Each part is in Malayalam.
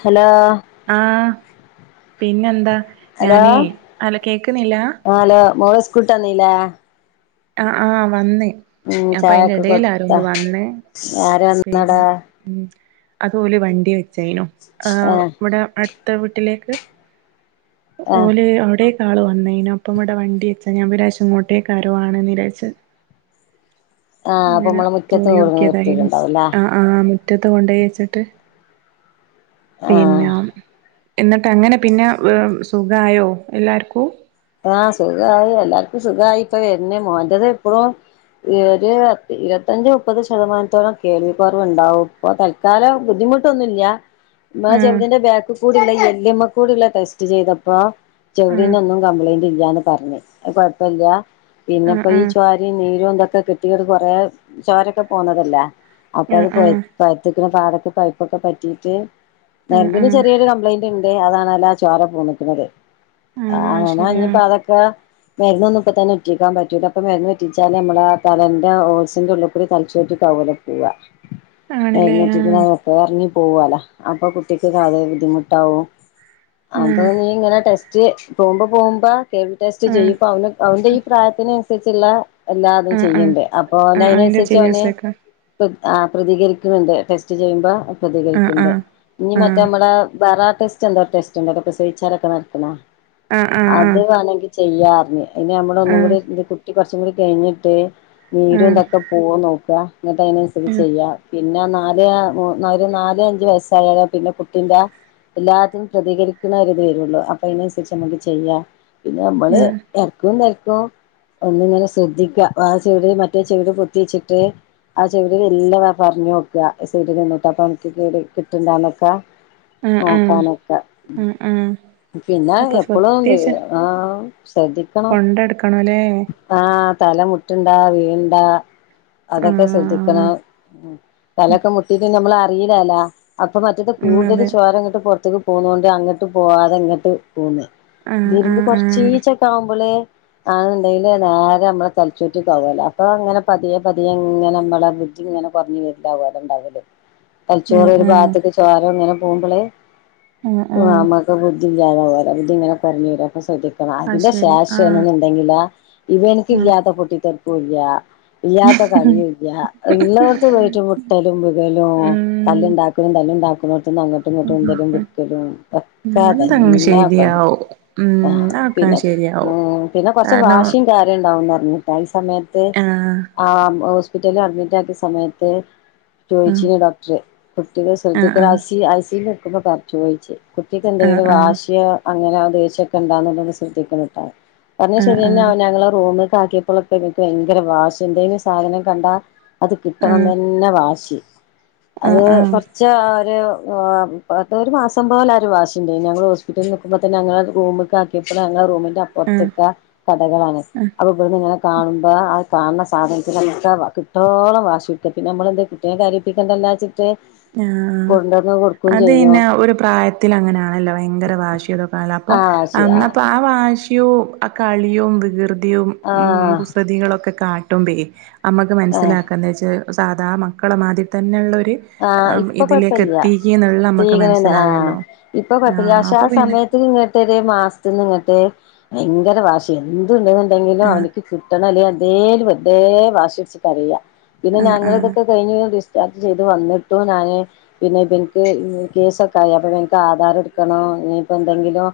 ഹലോ ആ പിന്നെന്താ ഹലോ ഞാനെ അല്ല കേക്കുന്നില്ല ആ ഹലോ മോള് സ്കൂള്ട്ട്ന്നിലെ ആ ആ വന്ന്‌ അപ്പൊ അയിന്റെ ചായൊക്കെ എടേൽ ആരോ കൊടുത്ത ഒന്ന് വന്ന്‌ ആര് വന്നടാ പിന്നെ ഉം അത് ഓല് വണ്ടി വെചേനു ആ ഇവിടെ അടുത്ത വീട്ടിലേക്ക് ആ ഓല് അവിടേ ക്കാള് വന്നേനു അപ്പം ഇവിടെ വണ്ടി വെച്ചാ ഞാൻ വിരേശം അങ്ങോട്ടേക്കാരും ആ [unintelligible] അപ്പൊ അങ്ങനെ നമ്മളെ മുറ്റത്ത് കൊണ്ടുവന്ന് പോയോക്കിയതായിരുന്നു നിർത്തിയിട്ടുണ്ടാവുംല്ലേ ആ ആ മുറ്റത്ത് കൊണ്ടോയി വച്ചിട്ട് ആ പിന്നെ എന്നിട്ട് അങ്ങനെ പിന്നെ - സുഖയോ എല്ലാർക്കും ആ സുഖായി എല്ലാർക്കും സുഖായി ഇപ്പം വെരുനു മോൻറ്റത് ഇപ്പളും ഒരു ഇരുപത്തഞ്ച് മുപ്പത് ശതമാനത്തോളം കേൾവിക്കുറവ് ഉണ്ടാവും ഇപ്പൊ തൽക്കാല ബുദ്ധിമുട്ട [unintelligible] ട്ടൊന്നുമില്ല ആഹ് ചെവിടിന്റെ ബാക്കി കൂടിള്ള എല്ലുമ്മ കൂടിള്ള ടെസ്റ്റ് ചെയ്തപ്പ്പൊ ആഹ് ചെവിടിനൊന്നും ല്യാ ന്ന് പറഞ്ഞ് അത് കുഴപ്പല്ല ആഹ് പിന്നെപ്പോ ഈ ആഹ് ചോരയും നീരും ന്തൊക്കെ കിട്ട്യേത് കൊറേ ചോരൊക്കെ പോന്നതല്ലേ അപ്പം ആഹ് അത് ആഹ് പഴ്- പഴുത്ക്ക്‌ണ് പാടക്ക് പൈപ്പൊക്കെ പറ്റീട്ട് ആഹ് ആഹ് നെരമ്പിന് ചെറിയൊരു കംപ്ലൈന്റ് ഉണ്ട് ഏ അതാണോലൊ ആ ചോര പോന്ന്‌ക്ക്‌ണത് ആഹ് ആഹ് അങ്ങനെ ശരിയാ ഇനിപ്പോ അതൊക്കെ. മരുന്നൊന്നും ഇപ്പ തന്നെ ഉറ്റിക്കാൻ പറ്റുല്ലാ ഇപ്പൊ മരുന്ന് ഒറ്റിച്ചാ നമ്മുടെ തലെന്റെ ഓസിന്റെ ഉള്ളിക്കുടി തലചോറ്റിക്കാവും. പോലെ പോവാം ആണല്ലേ മരുന്ന് ഉറ്റിക്കണം ആഹ് പറഞ്ഞ് മരുന്ന് ഉറ്റിക്ക പോവാല അപ്പൊ കുട്ടിക്ക്തെ ബുദ്ധിമുട്ടാവും അപ്പൊ ആഹ് നീ ഇങ്ങനെ ടെസ്റ്റ് പോകുമ്പോ പോകുമ്പോ കേവി ടെസ്റ്റ് ആഹ് ചെയ്യും അവ അവന്റെ ഈ പ്രായത്തിന് അനുസരിച്ചുള്ള എല്ലാതും ആഹ് ആഹ് ചെയ്യണ്ട് അപ്പൊ അവന ആഹ് അയിന്റെ അതിനനുസരിച്ച് അവനെ ചികിത്സക്ക് ആ പ്രതികരിക്കുന്നുണ്ട് ടെസ്റ്റ് ചെയ്യുമ്പോ ആഹ് പ്രതികരിക്കുന്നുണ്ട് ആഹ് ഇനി മറ്റേ ആഹ് നമ്മള വേറെ ടെസ്റ്റ് ഉണ്ട് ടെസ്റ്റ് പ്രസവിച്ചു കിടക്കുന്നവർക്ക് നടത്തുന്ന. ആഹ് ആഹ് അത് വേണെങ്കി ചെയ്യാ പറഞ്ഞു ഇനി നമ്മടെ ആഹ് ഒന്നും ആഹ് കൂടി കുട്ടി കുറച്ചും കൂടി കഴിഞ്ഞിട്ട് നീരും ആഹ് എന്തൊക്കെ പോക നോക്കുക എന്നിട്ട് അതിനനുസരി ചെയ്യാ പിന്നെ പറഞ്ഞാ നാല് ഒരു നാല് അഞ്ചു വയസ്സായാലോ പിന്നെ കുട്ടിന്റെ എല്ലാത്തിനും പ്രതികരിക്കുന്ന ഒരിത് വരുവൊള്ളൂ അപ്പൊ അതിനനുസരിച്ച് അങ്ങട് ചെയ്യാം പിന്നെ നമ്മള് ഇടക്കു തലക്കു ഒന്നിങ്ങനെ ശ്രദ്ധിക്കാം ആ ചെവിയുടെയും മറ്റേ ചെവിടെ പൊത്തി വച്ചിട്ട്. ആ ചെവിടെ മെല്ലേ പറഞ്ഞു നോക്ക് ചെടിൽ [unintelligible] അപ്പൊ എനിക്ക് കിട്ടിണ്ടന്നൊക്കെ. ആഹ് ആഹ് നോക്കാനൊക്കെ ആഹ് ആഹ് പിന്നെ അപ്പൊ ഇപ്പളും ശ്രദ്ധിച്ച് ആഹ് ശ്രദ്ധിക്കണം. കൊണ്ടെടുക്കണല്ലേ ആഹ് തല മുട്ടുഉണ്ടോ വീണ് ഏ അതൊക്കെ ആഹ് ശ്രദ്ധിക്കണം തലയൊക്കെ മുട്ടിയിട്ട് നമ്മൾ ആര് അറിയില്ലാലാ അപ്പൊ മറ്റേ ഉം കൂടുതൽ അതെ ചോരങ്ങിട്ട് പുറത്തേക്ക് പോന്നോണ്ട് അങ്ങോട്ട് പോവാതെ ഇങ്ങോട്ട് പോന്ന്‌ ആഹ് വരുമ്പ് ആഹ് ആഹ് കൊറച്ചീച്ചൊക്കെ ആവുമ്പോള് ആണുണ്ടെങ്കില് നേരെ നമ്മള തല ചോറ്റിക്ക് ആവുല്ലേ അപ്പൊ അങ്ങനെ പതിയെ പതിയെ ഇങ്ങനെ നമ്മളെ ഇഞ്ഞു ഇങ്ങനെ പറഞ്ഞ് വലുതാവുല്ലേ അത് ഉണ്ടാവില്ലേമല? ആഹ് തലച്ചോറ് ഒരു ഭാഗത്തേക്ക് ആഹ് ചോര ഇങ്ങനെ പോകുമ്പോളേ ആഹ് ആഹ് ഇമ്മാക്ക് ബുദ്ധി വയ്യാതാവുല്ലേ എന്നിട്ട് ഇങ്ങനെ കുറഞ്ഞു വരുകാ. ശ്രദ്ധിക്കണം അത് അതിന്റെ ശരി ആഹ് ശേഷേണെന്നുണ്ടെങ്കില് ഇവനൊക്കെ ആഹ് ഇല്ലാത്ത പൊട്ടിത്തെെറപ്പു ഇല്ല. ഇല്ലാത്ത കളിയും ഇല്ല്യാ ഉള്ളെടെത്തും പോയിട്ട് മുട്ടലുംവീഴലും തല്ലുണ്ടാക്കലും തല്ലുണ്ടാക്കും. ങും ഒക്കെ എന്താ [unintelligible] തന്നെ പണി ശരിയാവും ഉം. ആഹ് അതൊക്കെ പിന്നെ ശരിയാവും ഉം പിന്നെ കൊറച്ച കാരണം വാശിയും കാര്യം ഉണ്ടാവും പറഞ്ഞു കേട്ടോ ഈ സമയത്ത്. ആഹ് ആ ഹോസ്പിറ്റല് അഡ്മിറ്റ് ആക്കിയ സമയത്ത്. ആഹ് ചോദിച്ചിന് ഡോക്ടറ് കുട്ടിനെ ശ്രദ്ധിക്കണേ I ah C I C U വിൽ നിക്കുമ്പോ ചോദിച്ചു. കുട്ടിക്ക് ആഹ് എന്തെങ്കിലും ആഹ് വാശിയോ അങ്ങനെ ദേഷ്യാ ഒക്കെ ഉണ്ടോന്ന് ശ്രദ്ധിക്കണോട്ടോ. പറഞ്ഞത് ആഹ് ആഹ് ആഹ് ശരിയന്നെ അവന് ആഹ് ഞങ്ങള് റൂമില് ആക്കിയപ്പോഴൊക്കെ ഇവന്ക്ക് ഭയങ്കര വാശി എന്തെങ്കിലും സാധനം കണ്ടാ അത് കിട്ടണം തന്നെ വാശി. അത് ആഹ് ആഹ് കൊറച്ച് ഒരു [unintelligible] ഒരു മാസം പോലെ ഒരു വാശി ഉണ്ടായ്ന്നു ഞങ്ങൾ ഹോസ്പിറ്റലിൽ നിനക്കുമ്പോ തന്നെ ഞങ്ങള് റൂമ്ക്ക് ആക്കിയപ്പോള് ഞങ്ങളെ റൂമിന്റെ ആഹ് അപ്പുറത്തൊക്ക കടകളാണ് അപ്പൊ ഇവിടുന്ന് ഇങ്ങനെ കാണുമ്പോ ആ കാണുന്ന സാധനത്തി നോക്കെ കിട്ടോളം വാശി പിടിക്കും പിന്നെ നമ്മള് എന്ത് കുട്ടിയെ കരിയിപ്പിക്കേണ്ടല്ലോ വച്ച് ആഹ്. അത് ചെയ്യും അയിന് ഒരു പ്രായത്തി അങ്ങനൊണല്ലോ ഭയങ്കര വാശിയോ ക്കെ കാണുലോ അപ്പ പ്പോ ആ വാശി അന്ന് അപ്പോ ആ വാശിയും ആ കളിയും വികൃതി യും ആ കുസൃതികളൊക്കെ കാട്ടുമ്പേ നമ്മുക്ക് മനസ്സിലാക്കാ എന്താ വച്ചാ സാധാ മക്കളെ മാതിരി തന്നെയുളെളാരു ആ ഇപ്പൊ കുഴപ്പമില്ല നമ്മക്ക് ഭീകരന് ആഹ് മനസ്സിലാകല്ലോ ഇപ്പൊ കുഴപ്പില്ല ആഹ് പക്ഷെ ആ അപ്പൊ പിന്നെ സമയത്ത് [unintelligible] ഒരു മാസത്തി നിന്ന് ഇങ്ങട്ട്. ഭയങ്കര വാശി എന്തുണ്ടെന്നുണ്ടെങ്കിലും ആഹ് അവനിക്ക് കിട്ടണം അല്ലേല് എന്തേലും വെറുതെ വാശി പിടിച്ച് കരയ്യാ പിന്നെ ആഹ് ഞങ്ങൾ ആഹ് ഇതൊക്കെ കഴിഞ്ഞ് ഡിസ്ചാർജ് ചെയ് യ്തും വന്നിട്ടും ഞാന് പിന്നെ ഇവനിക്ക് കേസൊക്കെ ആയി അപ്പോ ഇവനിക്ക് ആധാർ എടുക്കണം ഇനി ഇപ്പോ എന്തെങ്കിലും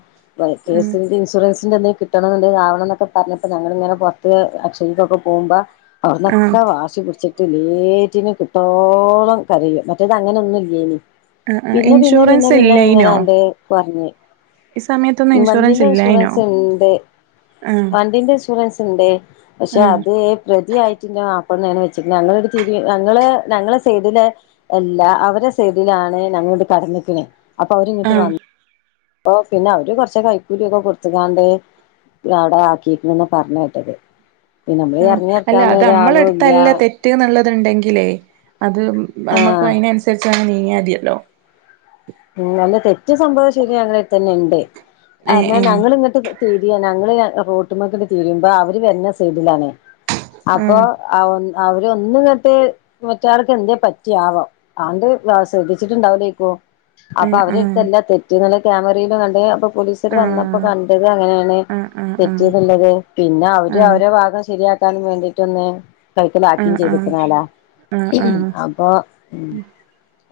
ആഹ് കേസിന്റെ ഇൻഷുറൻസ് നിങ്ങക്ക് എന്തേലും കിട്ടണന്നുണ്ടെങ്കി ഇത് അവണം എന്നൊക്കെ പറഞ്ഞപ്പോ ഞങ്ങള് പുറത്ത് അക്ഷയ് ക്കൊക്കെ പോകുമ്പോൾ ആഹ് അവിടന്നൊക്കെ വാശി പിടിച്ചിട്ട് ലേറ്റിന് കിട്ടോളം. കരയോ മറ്റേത് അങ്ങനെ ഒന്നുംല്ലേനി ആഹ് ആഹ് പിന്നെ പിന്നെ പിന്നെ ഇൻഷുറൻസ് പിന്നെ ഇല്ലേയ്നോ എങ്ങനാണ്ട് പറഞ്ഞഞ്. ഈ സമയത്തൊന്നും ഈ ഇൻഷുറൻസ് വണ്ടിന്റെ ഇല്ലായിനോ ഇൻഷുറൻസ് ഉണ്ട് ആഹ് വണ്ടിന്റെ ഇൻഷുറൻസ് ഉണ്ടേ പക്ഷെ ആഹ് അതേ പ്രതിയായിട്ടില്ല. അപ്പോ തന്നെയാണ് വെച്ചിക്കുന്നത് ഞങ്ങള് ഒരു തിരു ഞങ്ങള് ഞങ്ങള് ഒരു സൈഡിലെ എല്ലാ അവരെ സൈഡിലാണ് ഞങ്ങോട്ട് കടന്നിക്കണെ അപ്പൊ അവരി ഇങ്ങോട്ട് ആഹ് വന്ന ഓ പിന്നെ അവര് കൊറച്ച കൈക്കൂലിയൊക്കെ കൊടുത്തുകാണ്ടേ അവിടെ ആക്കിയിട്ടന്ന് പറഞ്ഞ കേട്ടത്. ആ അല്ല അത് നമ്മളെ എടുത്തല്ല തെറ്റ് എന്നുള്ളത്. ണ്ടെങ്കേ അത് ആഹ് നമ്മുക്ക് അതിനനുസരിച്ച് നീങ്ങിയൽ മതില്ലോ ഉം അെ തെറ്റ സംഭവം ശരി ഞങ്ങളതന്നെ ഉണ്ട് അാ ഏഹ് ഏഹ് ഞങ്ങൾിങ്ങോട്ട് തിര്യ ഞങ്ങള് റോഡിമക് തീരുമ്പോ അവര് വരുന്ന സൈഡിലാണേ അപ്പൊ ആഹ് അവര ഒന്ന കേട്ട് മറ്റോർക്ക് എന്ത്േ പറ്റിയാവാോ അവന്റെ ശ്രദ്ധിച്ചിട്ടുണ്ടാവില്ലേക്കോ അപ്പൊ അവരെടുത്തല്ല തെറ്റ് നല്ല ക്യാമറയിലും കണ്ട അപ്പൊ പോലീസര് വന്നപ്പോ ആഹ് കണ്ടത് അങ്ങനെയാണ് ആഹ് ആഹ് ആഹ് തെറ്റിയെന്നുള്ളത് പിന്നെ അവര് അവരു ഭാഗം ശരിയാക്കാനും വേണ്ടീട്ടൊന്ന് ആഹ് ആഹ് കൈക്കലാക്കുകയും ആഹ് ആഹ് ചെയ്തികിം ആഹ് അല്ല ആഹ് ആഹ് അപ്പൊ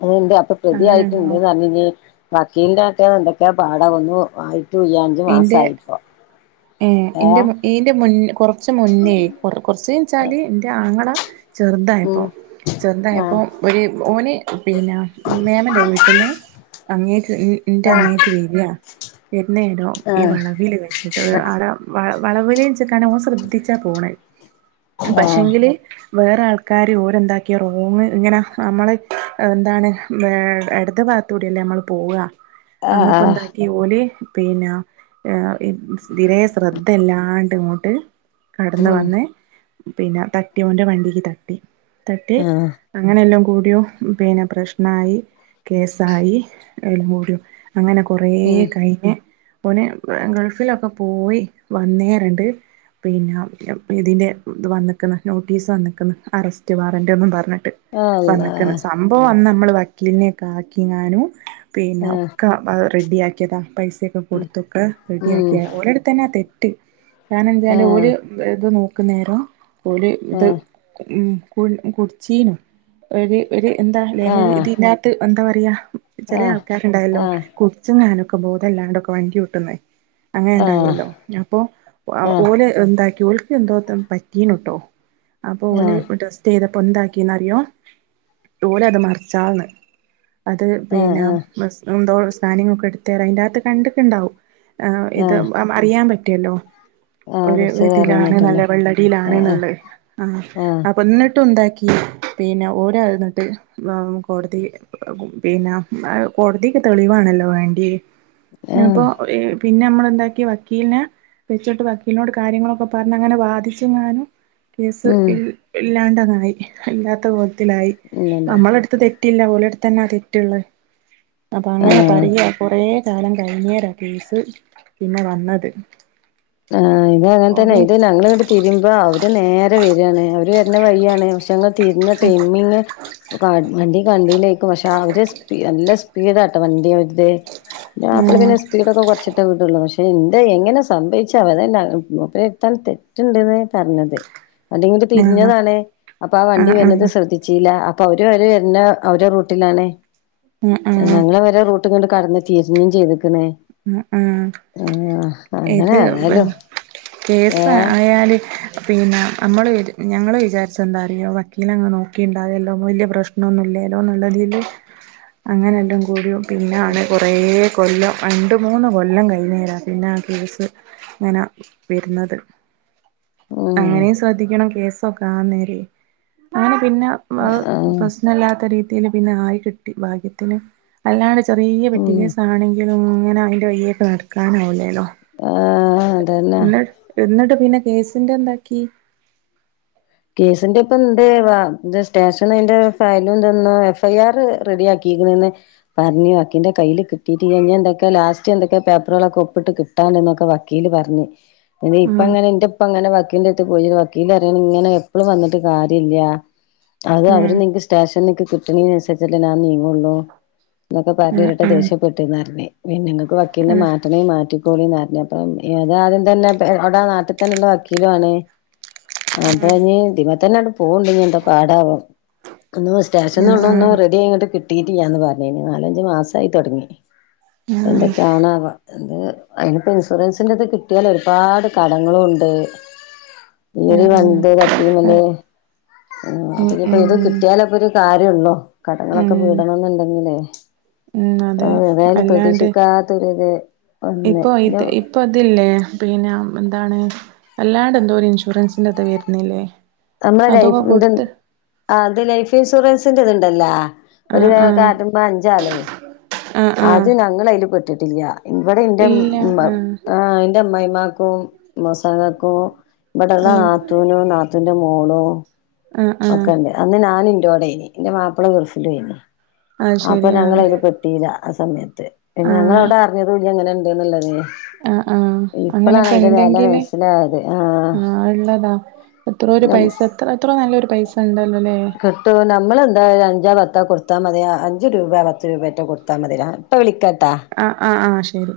അതണ്ട്റെ അപ്പൊ പ്രതിയായിട്ട് ന്ന് അങ്ങനെണ്ടാവും പറഞ്ഞ വക്കീലന്റെ ആക്ക എന്തൊക്കാ പാടം ഒന്നു വായി എന്റെ ഏ എന്റ ഇറെ മൻ കൊറച്ച മുന്നേ കൊ കുറച്ച വെച്ചാല് എൻന്റെ അങ്ങള ചെറുതായപ്പോ ഉം സ്വന്തയപ്പോൊ ആഹ് ഒരു ഓന് പിന്നെ മേമന്റെ വീട്ടിൽന്ന് അങ്ങേക്ക് എന്റെ അങ്ങേക്ക് വരിയാ വരുന്നേരോ ഈ ആഹ് വളവിൽ വെച്ചിട്ട് ആ വളവില ചക്കാാണ് ഓൻ ശ്രദ്ധിച്ചാ പോണ പക്ഷെങ്കില് വേറെ ആൾക്കാാര് ഓരെന്താക്കിയ റോങ്ങ് ഇങ്ങനെ നമ്മൾ എന്താണ് ഇടത് ത്തടില്ലേ നമ്മൾ പോവാ ആഹ് ആഹ് അന്നപ്പോ ആഹ് എന്താക്കി ഓല പിന്നെ രെേ ശ്രദ്ധ ഇല്ലാണ്ട് ഇങ്ങോട്ട് കടന്ന ഉം വന്ന് പിന്നെ തട്ടി അവന്റെ വണ്ടിക്ക് തട്ടി തട്ടി ആഹ് അങ്ങനെ എല്ലാം കൂടിയോ പിന്നെ പ്രശ്നമായി കേസായി എലും കൂടിയോ അങ്ങനെ കൊറ ഉം കഴിഞ്ഞ. നെ ഗൾഫിലൊക്കെ പോയി വന്നേറണ്ട് പിന്നെ ഇതിൻ്റെ ഇത് വന്നിക്കുന്ന നോട്ടീസ് വന്നിക്കുന്ന അറസ്റ്റ് വാറൻറ് ഒന്നും പറഞ്ഞ വന്നക്കുന്ന അല്ലാഹ് സംഭവം വന്ന് നമ്മള് വക്കീലിനെ ഒക്കെ ആക്കിങ്ങാനും പിന്നെ ആഹ് ഒക്കെ റെഡിയാക്കിയതാണ് പൈസയൊക്കെ കൊടുത്തൊക്കെ ഉം റെഡിയാക്കിയാ ഒരിടുത്ത് തന്നെ ആ തെറ്റ് കാരണ എാല് ആഹ് ഓല് ഇത് നോക്കുന്നേരം ഓല് ഇത് ആഹ് ഉ കു കുടിച്ചീനും ഒരു ഒരു എന്താ ലഹരി ഇതിതിനകത്ത് എന്താ പറയാ ചില ആഹ് ആൾക്കാരുണ്ടായല്ലോ ആഹ് കുടിച്ചും ാനൊക്കെ ബോധംല്ലാണ്ടൊക്കെ വണ്ടി കൂട്ടുന്ന അങ്ങനെ ഉണ്ടായല്ലോ അപ്പൊ ആഹ് ആഹ് ഓലെ എന്താക്കി. ൾക്ക് എന്തോ പറ്റീന്ന കേട്ടോ അപ്പൊ ഓ ആഹ് ആഹ് ടെസ്റ്റ് ചെയ്ത പ്പൊന്താക്കിന്ന്റിയോ ഇട്ടലെ അത് മറിച്ചാണ് അത് ആഹ് പിന്നെ ആഹ് എന്തോ സ്കാനിങ് ഒക്കെ എടുത്തറ അതിന്റെറ അകത്ത് കണ്ടിട്ട ഉണ്ടാവും ആ ഇത് ആഹ് അറിയാൻ പറ്റിയല്ലോ ഒ ആഹ് കുറിച്ചത് അറിയാൻ രതിയിലാണ് നല്ല പറ്റുള്ളൂ വെള്ളടിയിലാണ് ആഹ് നല്ലത് ആഹ ആഹ് അ എന്നിട്ടും ഉണ്ടാക്കി പിന്നെ ഓരുന്നിട്ട് കോടതി പിന്നെ കോടതി തെളിവാണല്ലോ വേണ്ടി ആഹ് അപ്പോൊ ആഹ് പിന്നെ നമ്മള് ണ്ടാക്കി വക്കീലിനെ വെച്ചിട്ട് വക്കീലിനോട് കാര്യങ്ങളൊക്കെ പറഞ്ഞഞ് അങ്ങനെ വാദിച്ചു ഞാനും കേസ് ഉം ഇല്ലാണ്ടതായി ഇല്ലാത്ത ബോധത്തിലായി നമ്മള അടുത്തത് തെറ്റില്ല പോലടുത്ത തന്നെ തെറ്റുള്ള അപ്പൊ അങ്ങനെ ആഹ് പറയ കൊറേ കാലം കഴിഞ്ഞേര കേസ് പിന്നെ വന്നത് ആഹ് ഇത് അങ്ങനെ തന്നെ ഓല് ഇത് ഞങ്ങള് ഇങ്ങട്ട് തിരുമ്പോ അവര് നേരെ വരുവാണ് അവര് വരണ വയ്യാണ് ങ്ങൾ [unintelligible] വണ്ടയിലേക്കും പക്ഷെ അവര് സ്പ നല്ല സ്പീഡ ആട്ടോ വണ്ടി അതെ ൻ്റെ മാപ്പള പിന്നെ ആഹ് സ്പീഡ് ഒക്കെ കൊറച്ചിട്ടേ വിടൊള്ളൂ പക്ഷെ എന്താ എങ്ങനെ സംഭവി ച്ചതല്ല മൂപ്പരെടുത്താണ് തെറ്റുണ്ട്ന്ന് പറഞ്ഞത് വണ്ടി ഇങ്ങോട്ട് ആഹ് തിരിഞ്ഞതാണ് അപ്പൊ ആ വണ്ടി ആഹ് വരുന്നത് ശ്രദ്ധിച്ചില്ല അപ്പ അവര് വരെ എ അവരെ റൂട്ടിലാണ് ആഹ് ആഹ് ഞങ്ങള് ആഹ് വരെ റൂ ട്ടണ്ട് കടന്നു തീരിഞ്ഞും ചെയ്തുക്കണേ ആ ആ അങ്ങനെ ഇത് ഏതായാലും കേസ് ഏഹ് ആയാല് പിന്നെ നമ്മൾ വി ഞങ്ങൾ വിചാരിച്ച് എന്താറിയോ വക്കീൽ അങ്ങ് നോക്കിുണ്ടാവല്ലോ വല്ല്യ പ്രശ്നമൊന്നും ഇല്ലല്ലോ എന്നുള്ള തി തില് അങ്ങനെ എല്ലാം കൂടിയും പിന്നെയാണ് കൊറേ കൊല്ലം രണ്ട് മൂന്ന് കൊല്ലം കഴിുന്നേരാം പിന്നെ ആ കേസ് അങ്ങനെ വരുന്നത് ഉം അങ്ങനെയും ശ്രദ്ധിക്കണം കേസൊക്കെ ആന്നേരെ അന പിന്നെ ഉം പ്രശ്നംമല്ലാത്ത രീതിൽ പിന്നെ ആയി കിട്ടി ഭാഗ്യത്തിന് അല്ലാണ്ട് ചെറിയ ഉം പെറ്റിക്കേസ് ആണെങ്കിലും അങ്ങനെ അതിൻ്റെ വയ്യൊക്കെ നടക്കാനാവില്ലല്ലോ ആഹ് അതന്നെ എന്നിട്ട് എന്നിട്ട് പിന്നെ കേസിന്റെ എന്താക്കി കേസിന്റെ ഇപ്പ എന്ത വ സ്റ്റേഷൻ അതിന്റെ ഫയലുംന്ത എഫ് ഐ ആർ റെഡിയാക്കി പറഞ്ഞു അക്കിന്റെ കയ്ൽ കിട്ടീട്ട് കഴിഞ്ഞ് ണ് എന്തൊക്കെ ലാസ്റ്റ് എന്തൊക്കെ പേപ്പറുകളൊക്കെ ഒപ്പിട്ട് കിട്ടണം ന്നൊക്കെ വക്കീൽ പറഞ്ഞു ഇപ്പ ആഹ് അങ്ങനെ എന്റെപ്പ അങ്ങനെ വക്കീലിൻ്റെ അടുത്ത് പോയി വക്കീൽ പറഞ്ഞ് ഇങ്ങനെ വന്നിട്ട് കാര്യല്ല അത് അവര് ആഹ് സ്റ്റേഷ അക്ക് കിട്ടണിയനുസരിച്ചിട്ടേ ഞാ നീങ്ങുള്ളൂ എന്നൊക്കെ ആഹ് പറഞ്ഞിട്ട് ദേഷ്യപ്പെട്ടിന്നാരഞ്ഞേ- പിന്നെ നിങ്ങക്ക് വക്കീലിനെ ആഹ് മാറ്റനേെ മാറ്റി ക്കോളി ന്ന് പറഞ്ഞ് അപ്പം അത് ആദ്യം തന്നെ അവിടെ നാട്ടിൽ തന്നെയുള്ള വക്കീലണ് ഞ് ദിമ്മതന്നെയ പോവണ്ട് എന്താ പാടാവാം ഒന്ന് സ്റ്റേഷൻള്ള ആഹ് ഒന്നും ആഹ് റെഡി ആയി ങ്ങട്ട് കിട്ടിട്ട്ല്ലാന്ന് പറഞ്ഞനി നാലഞ്ചു മാസായി തുടങ്ങി ആഹ് എന്തൊക്കെയാണാവം എത് അയിനിപ്പോ ഇൻഷുറൻസിന്റെത് കിട്ടിയാൽ ഒരുപാട് കടങ്ങളും ഉണ്ട് ഈ ഒര് ആഹ് വണ്ടി ആഹ് തട്ടിയമല് ആഹ് ആ അപ്പ ഉം ഇനിയിപ്പൊ ഉം ഇത് ഉം കിട്ടിയാല ഇപ്പൊ ഒരു കാര്യമള്ളോ കടങ്ങളൊക്കെ വീടണം എന്നുണ്ടെങ്കിലേ ഉം അതെ അല്ലാണ്ട് പ്രതീക്ഷിക്കാത്തൊരിത് വന്ന് ഇപ്പൊ പിന്നെ ഇത് ഇപ്പൊ ഇതില്ലേ പിന്നെ അതാണ് അല്ലാണ്ട് എന്തോ ഒരു ഇൻഷുറൻസിന്റെ ത് വരുന്നില്ലേ നമ്മെ ലൈഫ് അതൊക്കെ കൊടുത്ത് ആ ഇത് ലൈഫ് ഇൻഷുറൻസിന്റെ ഇത്ണ്ടല്ലേ ഒരു ആഹ് ആഹ് കാർഡ്മ്മ അഞ്ചാള് ആഹ് അത് ആഹ് ഞങ്ങൾ അതില് പെട്ടിട്ടില്ല ഇവിടെ എൻറെ ഇല്ല ആഹ് എൻ്റെ അമ്മമായിമാക്കും അമ്മശാക്കക്കും ഇവിടെള്ള ആഹ് നാത്തൂനും നാത്തൂന്റെ മോളും ആഹ് ആഹ് ഒക്കെണ്ട് അന്ന് ഞാന ഇൻറോടെനി എന്റെ മാപ്പിള ഗൾഫിലും അയ്നി അത് അപ്പൊ ശരി ഞങ്ങള് ആഹ് അതില് പെട്ടില്ല ആ സമയത്ത് പിന്നെ ഞങ്ങള് ആഹ് അവിടെ അറിഞ്ഞതുല്ല അങ്ങനെ ഉണ്ട്ന്ന്ള്ളത് ആഹ് ആഹ് ഇപ്പളാണ് അങ്ങനൊക്കെ അതിന്റെ വെല ഇണ്ടെങ്കില് മനസ്സിലായത് ആഹ് എത്രയോ ഒരു നം പൈസ എത്ര എത്രോ നല്ലൊരു പൈസ ഉണ്ട് കിട്ടും നമ്മളെന്താ അഞ്ചോ പത്തോ കൊടു കൊട്ത്താ മതിയാ അഞ്ച് രൂപ പത്ത് രൂപായിട്ടോ കൊടുത്താ മതി ഇപ്പൊ വിളിക്കാ ആഹ് ആഹ് ആഹ് ശരി